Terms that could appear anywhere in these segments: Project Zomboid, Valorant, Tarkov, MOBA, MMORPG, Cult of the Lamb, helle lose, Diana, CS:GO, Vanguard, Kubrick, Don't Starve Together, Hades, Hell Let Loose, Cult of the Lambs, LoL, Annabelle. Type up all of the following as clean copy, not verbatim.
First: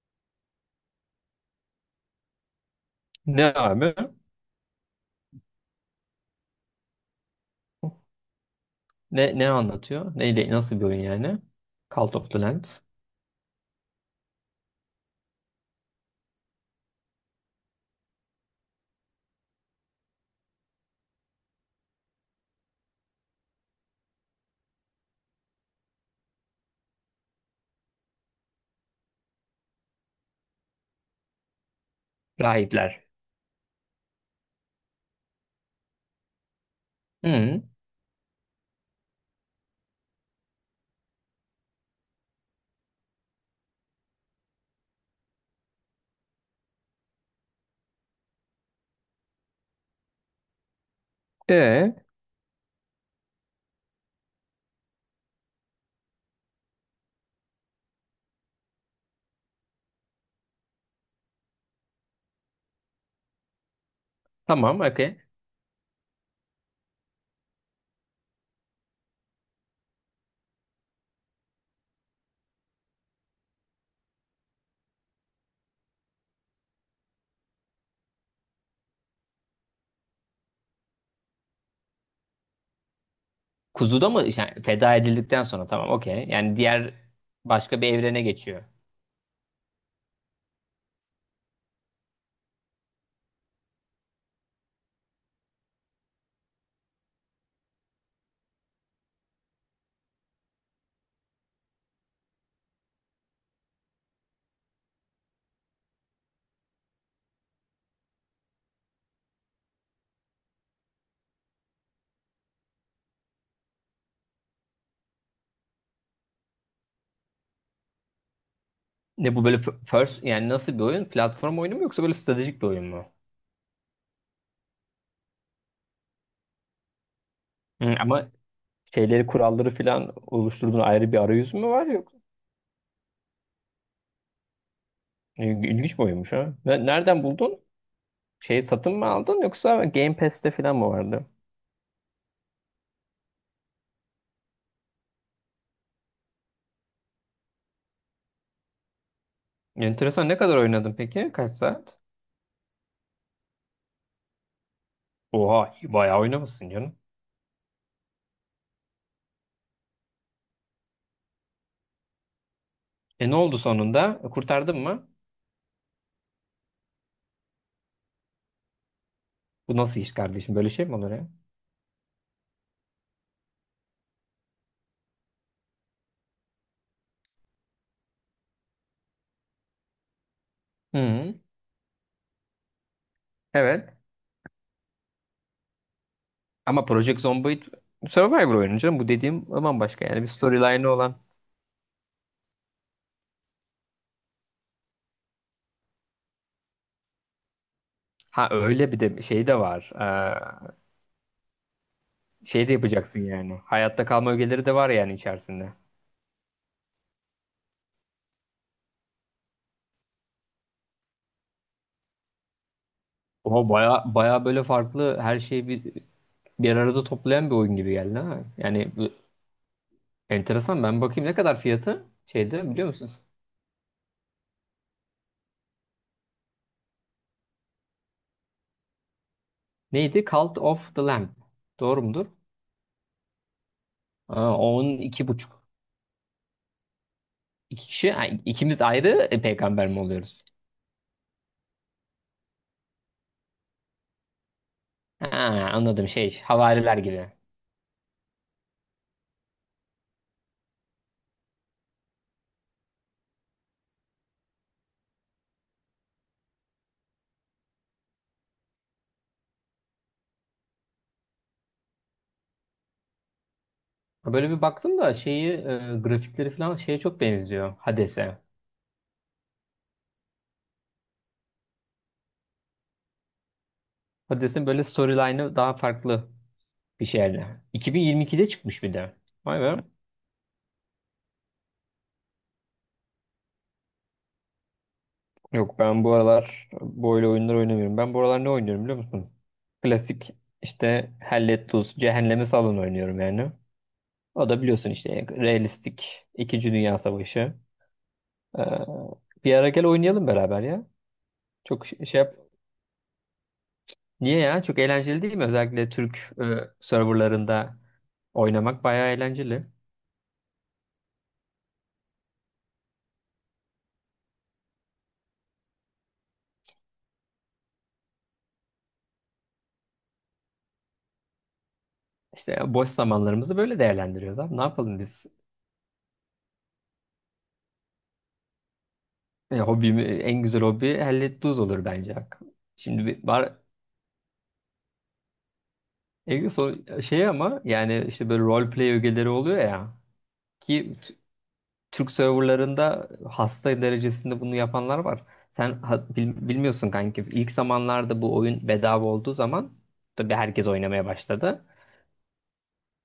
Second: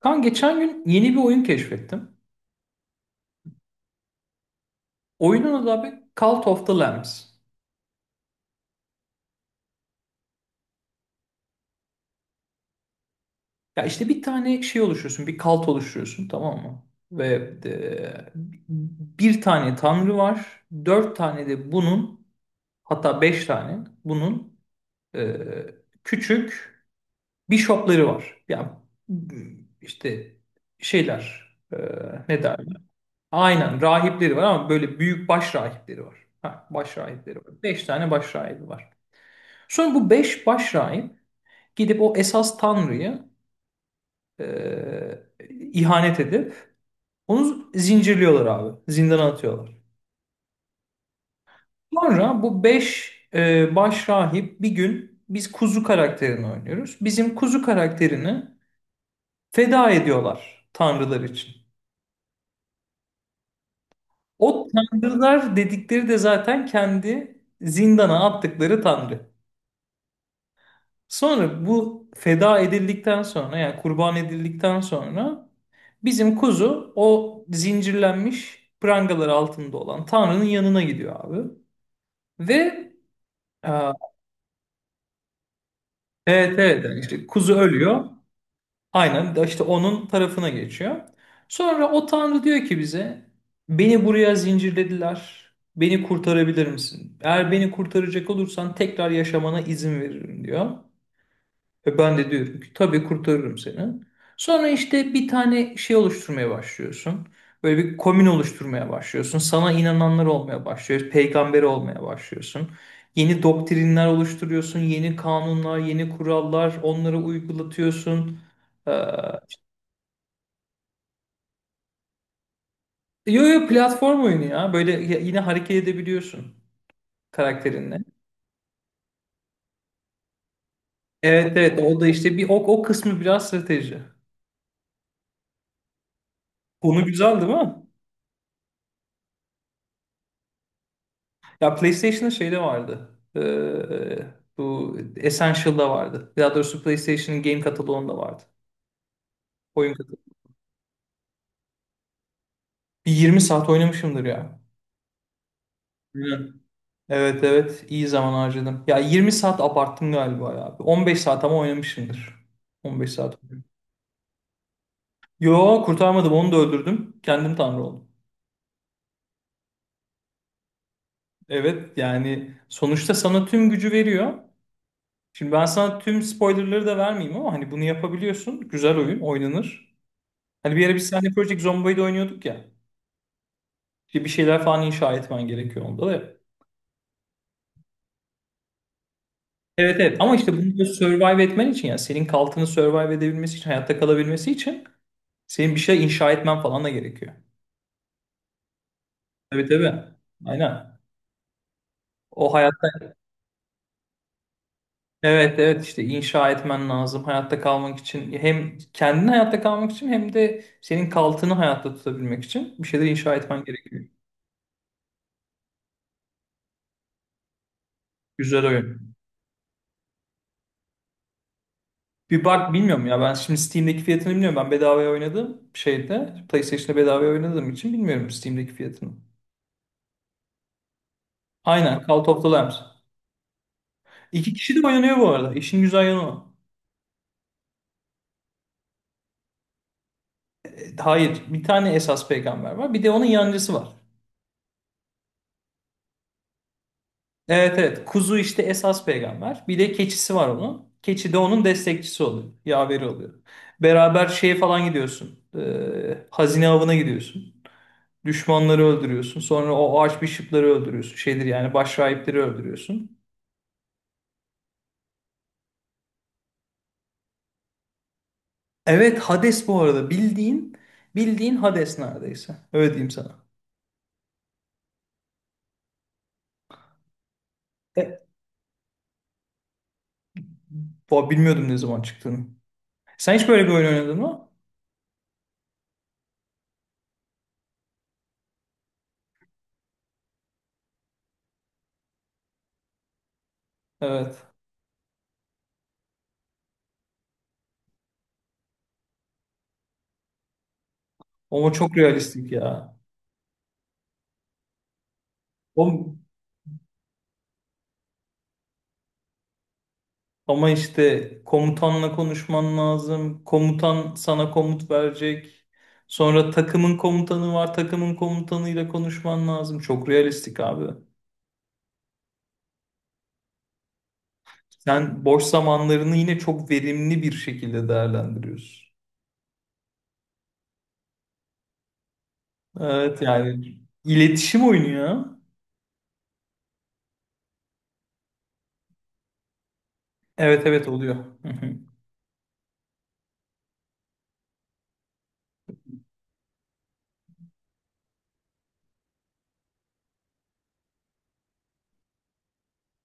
Kan geçen gün yeni bir oyun keşfettim. Ne abi? Oyunun adı abi Cult of the Lambs. Ne anlatıyor? Neyle, nasıl bir oyun yani? Cult of the Land. Ya işte bir tane şey oluşturuyorsun, bir kalt oluşturuyorsun, tamam mı? Ve e, bir tane tanrı var, dört tane de bunun, hatta beş tane bunun e, küçük bishopları var. Ya işte şeyler, ne derler? Rahipler. Aynen, rahipleri var ama böyle büyük baş rahipleri var. Ha, baş rahipleri Hı. var. Beş tane baş rahibi var. Sonra bu beş başrahip gidip o esas tanrıyı e, ihanet edip onu zincirliyorlar abi. Zindana atıyorlar. E, Sonra bu beş başrahip bir gün, biz kuzu karakterini oynuyoruz. Bizim kuzu karakterini feda ediyorlar tanrılar için. O tamam, okey. tanrılar dedikleri de zaten kendi zindana attıkları tanrı. Sonra bu feda edildikten sonra, yani kurban edildikten sonra, bizim kuzu o zincirlenmiş prangalar altında olan Tanrı'nın yanına gidiyor abi. Ve e, Kuzuda mı? Yani feda edildikten sonra tamam, okey. Yani evet, evet, diğer yani işte kuzu başka bir ölüyor. evrene geçiyor. Aynen, de işte onun tarafına geçiyor. Sonra o Tanrı diyor ki bize, beni buraya zincirlediler. Beni kurtarabilir misin? Eğer beni kurtaracak olursan tekrar yaşamana izin veririm, diyor. Ve ben de diyorum ki, tabii kurtarırım seni. Sonra işte bir tane şey oluşturmaya başlıyorsun. Böyle bir komün oluşturmaya başlıyorsun. Sana inananlar olmaya başlıyor. Peygamber olmaya başlıyorsun. Yeni doktrinler oluşturuyorsun. Yeni kanunlar, yeni kurallar. Onları uygulatıyorsun. Ee, Ne bu böyle first yani nasıl bir oyun? Platform oyunu mu yoksa böyle stratejik bir oyun mu? yo, yo, platform oyunu ya. Böyle yine hareket edebiliyorsun Hı, karakterinle. ama şeyleri kuralları falan oluşturduğun ayrı bir Evet, arayüz mü evet. var O da yok? işte bir o kısmı biraz strateji. İlginç bir oyunmuş ha. Konu Nereden güzel değil buldun? mi? Şeyi satın mı aldın yoksa Game Pass'te falan mı vardı? Ya PlayStation'ın şeyde vardı. Bu Essential'da vardı. Daha doğrusu PlayStation'ın game kataloğunda vardı. Oyun kataloğu. Enteresan, ne kadar oynadın peki? Kaç saat? Bir 20 saat oynamışımdır ya. Oha bayağı Hı. oynamışsın canım. Evet, evet, iyi zaman harcadım. Ya 20 saat abarttım galiba ya. 15 saat ama oynamışımdır. 15 E ne saat. oldu sonunda? Kurtardın mı? Yo, kurtarmadım, onu da öldürdüm. Kendim tanrı oldum. Bu nasıl iş kardeşim? Böyle şey mi olur ya? Evet, yani sonuçta sana tüm gücü veriyor. Şimdi ben sana tüm spoilerları da vermeyeyim ama hani bunu yapabiliyorsun. Güzel oyun oynanır. Hani bir ara bir sahne Hı, Project Zomboid'i oynuyorduk ya. evet. İşte bir şeyler falan inşa etmen gerekiyor onda da. Ama Project Zomboid Survivor oyunu canım. Bu dediğim Evet, bambaşka evet, yani. Bir ama işte bunu da storyline'ı olan. survive etmen için, yani senin kaltını survive edebilmesi için, hayatta kalabilmesi için, senin bir şey inşa etmen falan da gerekiyor. Ha, öyle bir de şey de Tabii, var. tabii. Aynen. O Şey de hayatta, yapacaksın yani. Hayatta kalma ögeleri de var yani evet, içerisinde. evet, işte inşa etmen lazım hayatta kalmak için, hem kendin hayatta kalmak için hem de senin kaltını hayatta tutabilmek için bir şeyler inşa etmen Oha baya gerekiyor. baya böyle farklı her şeyi bir arada toplayan bir oyun gibi geldi ha. Güzel Yani oyun. enteresan. Ben bakayım ne kadar fiyatı Bir şeyde, bak, biliyor bilmiyorum ya, musunuz? ben şimdi Steam'deki fiyatını bilmiyorum, ben bedavaya oynadım şeyde, PlayStation'da bedavaya oynadığım için bilmiyorum Steam'deki fiyatını. Neydi? Cult of the Lamb. Doğru Aynen, mudur? Cult of the Lambs. Aa, İki kişi on de oynanıyor bu iki arada. buçuk. İşin güzel yanı o. İki kişi, ha, ikimiz ayrı peygamber mi oluyoruz? Hayır, bir tane esas peygamber var. Bir de onun yancısı var. Ha, anladım şey, havariler gibi. Evet, evet. Kuzu işte esas peygamber. Bir de keçisi var onun. Keçi de onun destekçisi oluyor. Yaveri oluyor. Beraber şeye falan gidiyorsun. Hazine avına gidiyorsun. Düşmanları öldürüyorsun. Sonra o archbishop'ları öldürüyorsun. Şeydir yani, başrahipleri öldürüyorsun. Ha, böyle bir baktım da şeyi, grafikleri falan şeye çok benziyor Hades'e. Evet, Hades bu arada. Bildiğin bildiğin Hades neredeyse. Öyle diyeyim sana. Hades'in böyle storyline'ı daha farklı bir şeyde. E, 2022'de çıkmış bir de. Vay be. bilmiyordum ne zaman çıktığını. Sen hiç böyle bir oyun oynadın mı? Yok, ben bu aralar böyle oyunlar oynamıyorum. Ben bu aralar ne oynuyorum biliyor musun? Klasik işte Hell Let Cehenneme Salın oynuyorum yani. Evet. O da biliyorsun işte realistik İkinci Dünya Savaşı. Ee, Bir ara gel oynayalım beraber ya. Ama Çok çok şey yap. realistik ya. Niye ya? Çok eğlenceli değil mi? O, Özellikle Türk serverlarında oynamak bayağı eğlenceli. ama işte komutanla konuşman lazım. Komutan sana komut verecek. Sonra takımın komutanı var. Takımın komutanıyla konuşman lazım. Çok realistik abi. İşte boş zamanlarımızı böyle değerlendiriyoruz abi. Ne yapalım Sen biz? boş zamanlarını yine çok verimli bir şekilde değerlendiriyorsun. Hobimi, en güzel hobi hellet duz olur bence. Şimdi Evet, bir var yani iletişim oyunu ya. Egil, şey ama yani işte böyle role play ögeleri oluyor ya Evet, evet, ki oluyor. Hı hı. Türk serverlarında hasta derecesinde bunu yapanlar var. Sen bilmiyorsun kanki. İlk zamanlarda bu oyun bedava olduğu zaman tabii herkes oynamaya başladı.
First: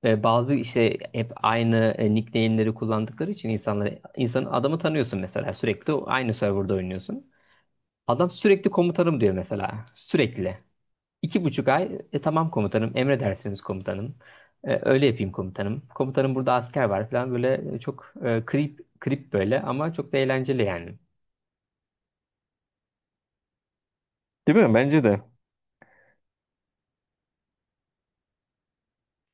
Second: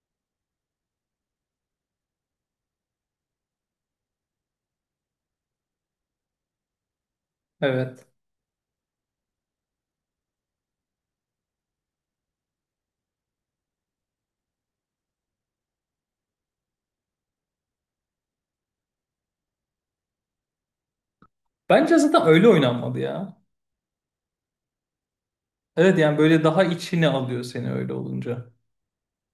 Ve bazı işte hep aynı nickname'leri kullandıkları için insanları, insan adamı tanıyorsun mesela, sürekli aynı serverda oynuyorsun. Evet. Adam sürekli komutanım diyor mesela. Sürekli. 2,5 ay. Tamam komutanım, emredersiniz komutanım. Öyle yapayım komutanım. Komutanım burada asker var falan böyle, çok krip krip, böyle ama çok da eğlenceli yani. Bence zaten öyle oynanmadı ya. Değil mi? Bence de. Evet, yani böyle daha içine alıyor seni öyle olunca.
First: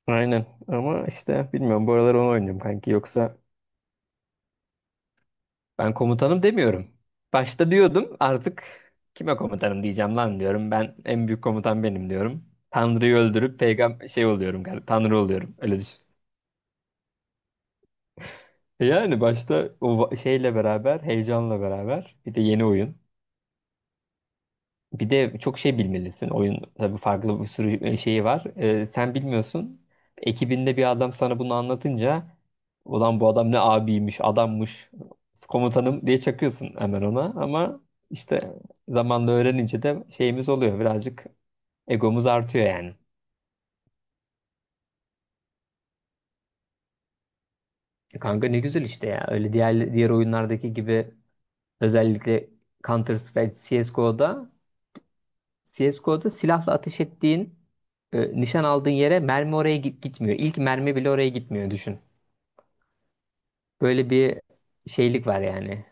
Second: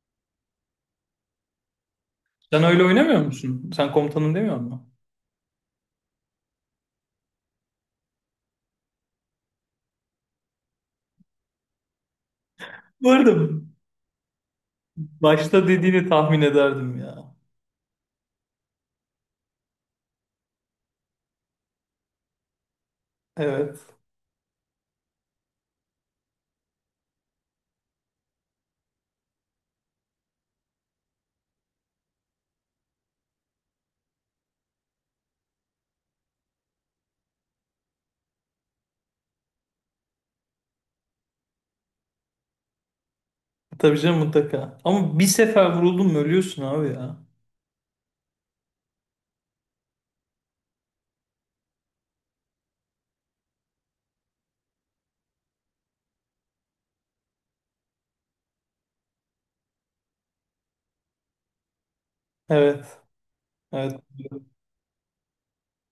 Aynen. Ama işte bilmiyorum. Bu aralar onu oynuyorum Sen öyle kanki. oynamıyor Yoksa musun? Sen komutanım demiyor musun? ben komutanım demiyorum. Başta diyordum, artık kime komutanım diyeceğim lan diyorum. Ben en büyük komutan benim diyorum. Tanrı'yı öldürüp Vardım. peygamber şey oluyorum galiba. Tanrı oluyorum. Başta Öyle düşün. dediğini tahmin ederdim ya. Yani başta o şeyle beraber, heyecanla beraber, bir de yeni oyun. Evet. Bir de çok şey bilmelisin. Oyun tabii farklı, bir sürü şeyi var. Sen bilmiyorsun. Ekibinde bir adam sana bunu anlatınca, ulan bu adam ne abiymiş, adammış, komutanım diye çakıyorsun hemen ona. Ama işte zamanla öğrenince de şeyimiz oluyor. Birazcık egomuz artıyor yani. Tabii canım mutlaka. Ama bir sefer vuruldun mu ölüyorsun abi ya. Kanka ne güzel işte ya. Öyle diğer diğer oyunlardaki gibi, özellikle Counter Strike, CS:GO'da CSGO'da silahla ateş ettiğin, nişan aldığın yere mermi oraya gitmiyor. İlk mermi bile oraya gitmiyor, düşün. Evet. Evet. Böyle bir şeylik var yani.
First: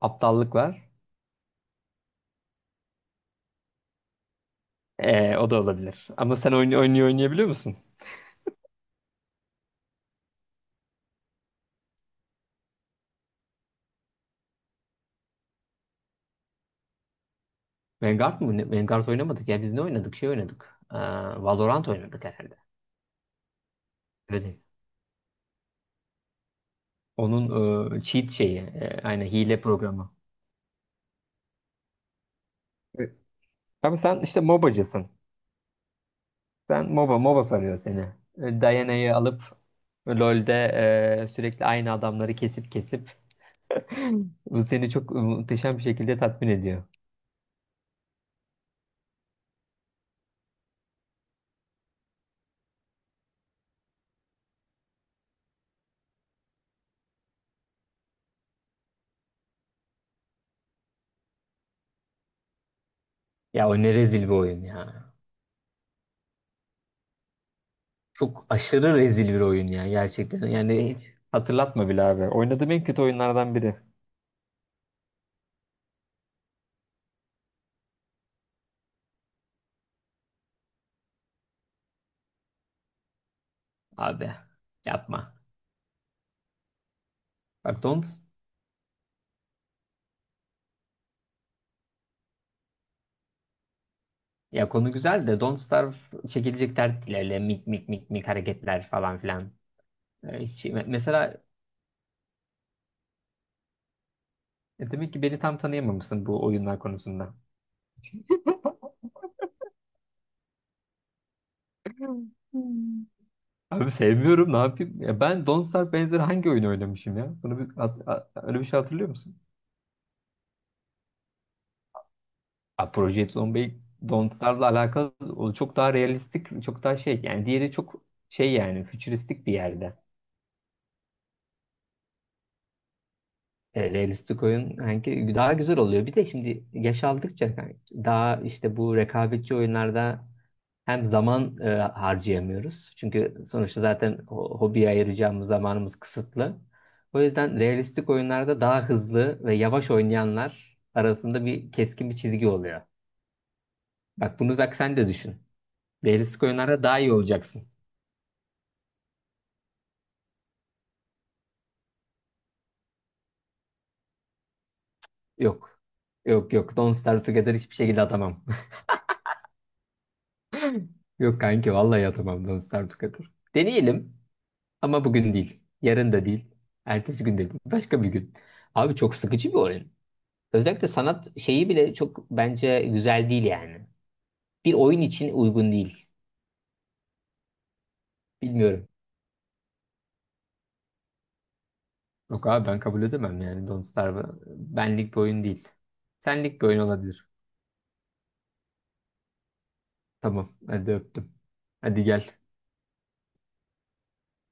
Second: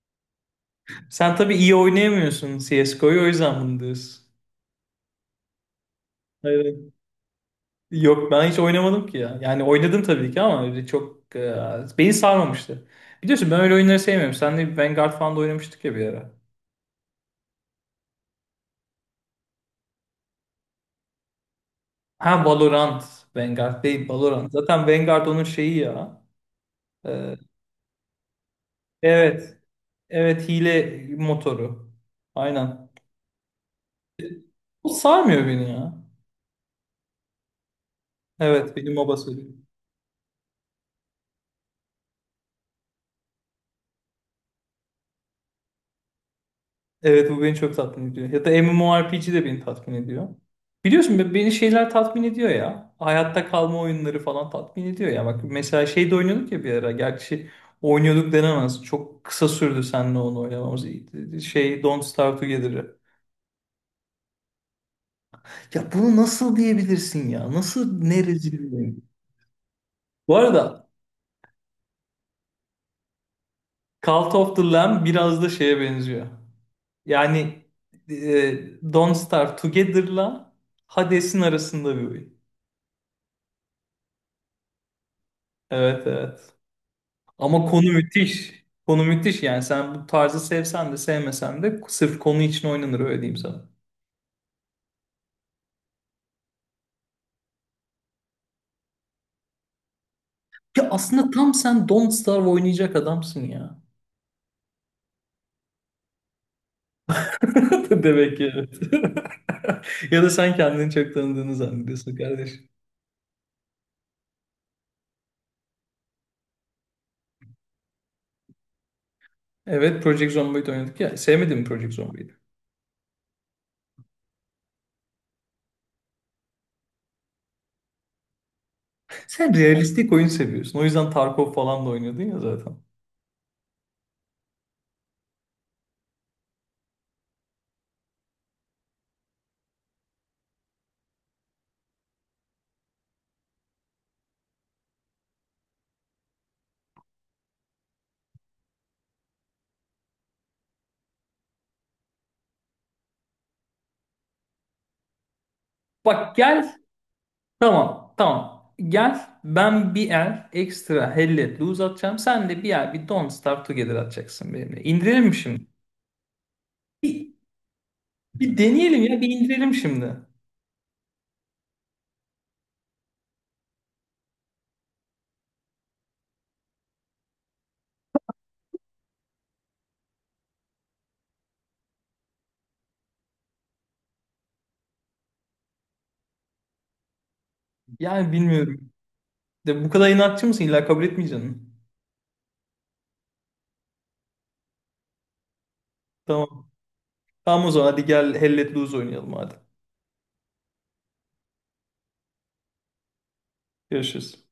Aptallık var. Sen tabii iyi oynayamıyorsun CSGO'yu, o yüzden bunu diyorsun. O da olabilir. Ama sen oyun Evet. oynayabiliyor musun? Yok, ben hiç oynamadım ki ya. Yani oynadım tabii ki ama öyle çok beni sarmamıştı. Biliyorsun, ben öyle oyunları sevmiyorum. Senle Vanguard falan da oynamıştık ya bir ara. Vanguard mı? Vanguard oynamadık ya. Biz ne oynadık? Şey oynadık. Valorant oynadık Ha, herhalde. Valorant. Vanguard değil Valorant. Evet. Zaten Vanguard onun şeyi ya. E, Onun cheat şeyi. Aynen, Evet. hile programı. Evet, hile motoru. Aynen. Evet. Ama sen işte Bu MOBA'cısın. sarmıyor beni ya. Sen MOBA sarıyor seni. Evet benim MOBA Diana'yı alıp söylüyor. LoL'de sürekli aynı adamları kesip kesip bu seni çok muhteşem bir şekilde tatmin ediyor. Evet, bu beni çok tatmin ediyor. Ya da MMORPG de beni tatmin ediyor. Biliyorsun, beni şeyler tatmin ediyor ya. Hayatta kalma oyunları falan tatmin ediyor ya. Bak mesela şey de oynuyorduk ya bir ara. Gerçi oynuyorduk denemez. Çok kısa sürdü seninle onu oynamamız. Şey Don't Starve Together'ı. Ya o ne rezil bir oyun ya. Ya bunu nasıl diyebilirsin ya? Nasıl ne Çok rezil bir aşırı oyun? rezil bir oyun ya Bu gerçekten. arada, Yani hiç hatırlatma bile abi. Oynadığım en kötü oyunlardan biri. Cult of the Lamb biraz da şeye benziyor. Yani Don't Starve Together'la Hades'in arasında bir oyun. Abi yapma. Evet, evet. Ama Bak konu Don't, müthiş. Konu müthiş yani, sen bu tarzı sevsen de sevmesen de sırf konu için oynanır, öyle diyeyim sana. ya konu güzel de Don't Starve çekilecek dert değil, öyle mik mik mik mik hareketler falan filan. Hiç, Ya aslında mesela tam sen Don't Starve oynayacak adamsın ya. Demek ki beni tam tanıyamamışsın bu oyunlar konusunda. Demek ki evet. Ya da sen kendini çok tanıdığını zannediyorsun Hmm. kardeşim. Hmm. Abi sevmiyorum, ne yapayım? Ya ben Don't Starve benzeri hangi oyunu oynamışım ya? Bunu öyle bir şey hatırlıyor musun? Evet, Project Zomboid oynadık ya. Sevmedin mi Project Zomboid'i? A, Project Zomboid Don't Starve'la alakalı, o çok daha realistik, çok daha şey yani, diğeri çok şey yani, fütüristik bir Sen yerde. realistik oyun seviyorsun. O yüzden Tarkov falan da oynuyordun ya zaten. Realistik oyun hangi daha güzel oluyor. Bir de şimdi yaş aldıkça kanki, daha işte bu rekabetçi oyunlarda hem zaman harcayamıyoruz. Çünkü sonuçta zaten hobiye ayıracağımız zamanımız kısıtlı. O yüzden realistik oyunlarda, daha hızlı ve yavaş oynayanlar arasında bir keskin bir çizgi oluyor. Bak bunu, bak sen de düşün. Bak, Realistik gel. oyunlarda daha iyi olacaksın. Tamam. Tamam. Gel. Ben bir el ekstra helle lose atacağım. Sen de bir el bir don't start together atacaksın benimle. İndirelim mi şimdi? Yok. Yok yok. Don't Starve Bir, Together hiçbir şekilde atamam. bir deneyelim ya. Bir indirelim şimdi. Yok kanki vallahi atamam Don't Starve Together. Deneyelim. Ama bugün değil. Yarın da değil. Ertesi gün de değil. Başka bir gün. Abi çok sıkıcı bir oyun. Özellikle sanat şeyi bile çok bence güzel değil yani. Bir oyun için uygun değil. Yani Bilmiyorum. bilmiyorum. De bu kadar inatçı mısın? İlla kabul etmeyeceksin. Yok abi ben kabul edemem yani, Don't Starve benlik bir oyun değil. Senlik bir Tamam. oyun olabilir. Tamam, o zaman hadi gel helle lose oynayalım hadi. Tamam hadi öptüm. Hadi gel. Görüşürüz.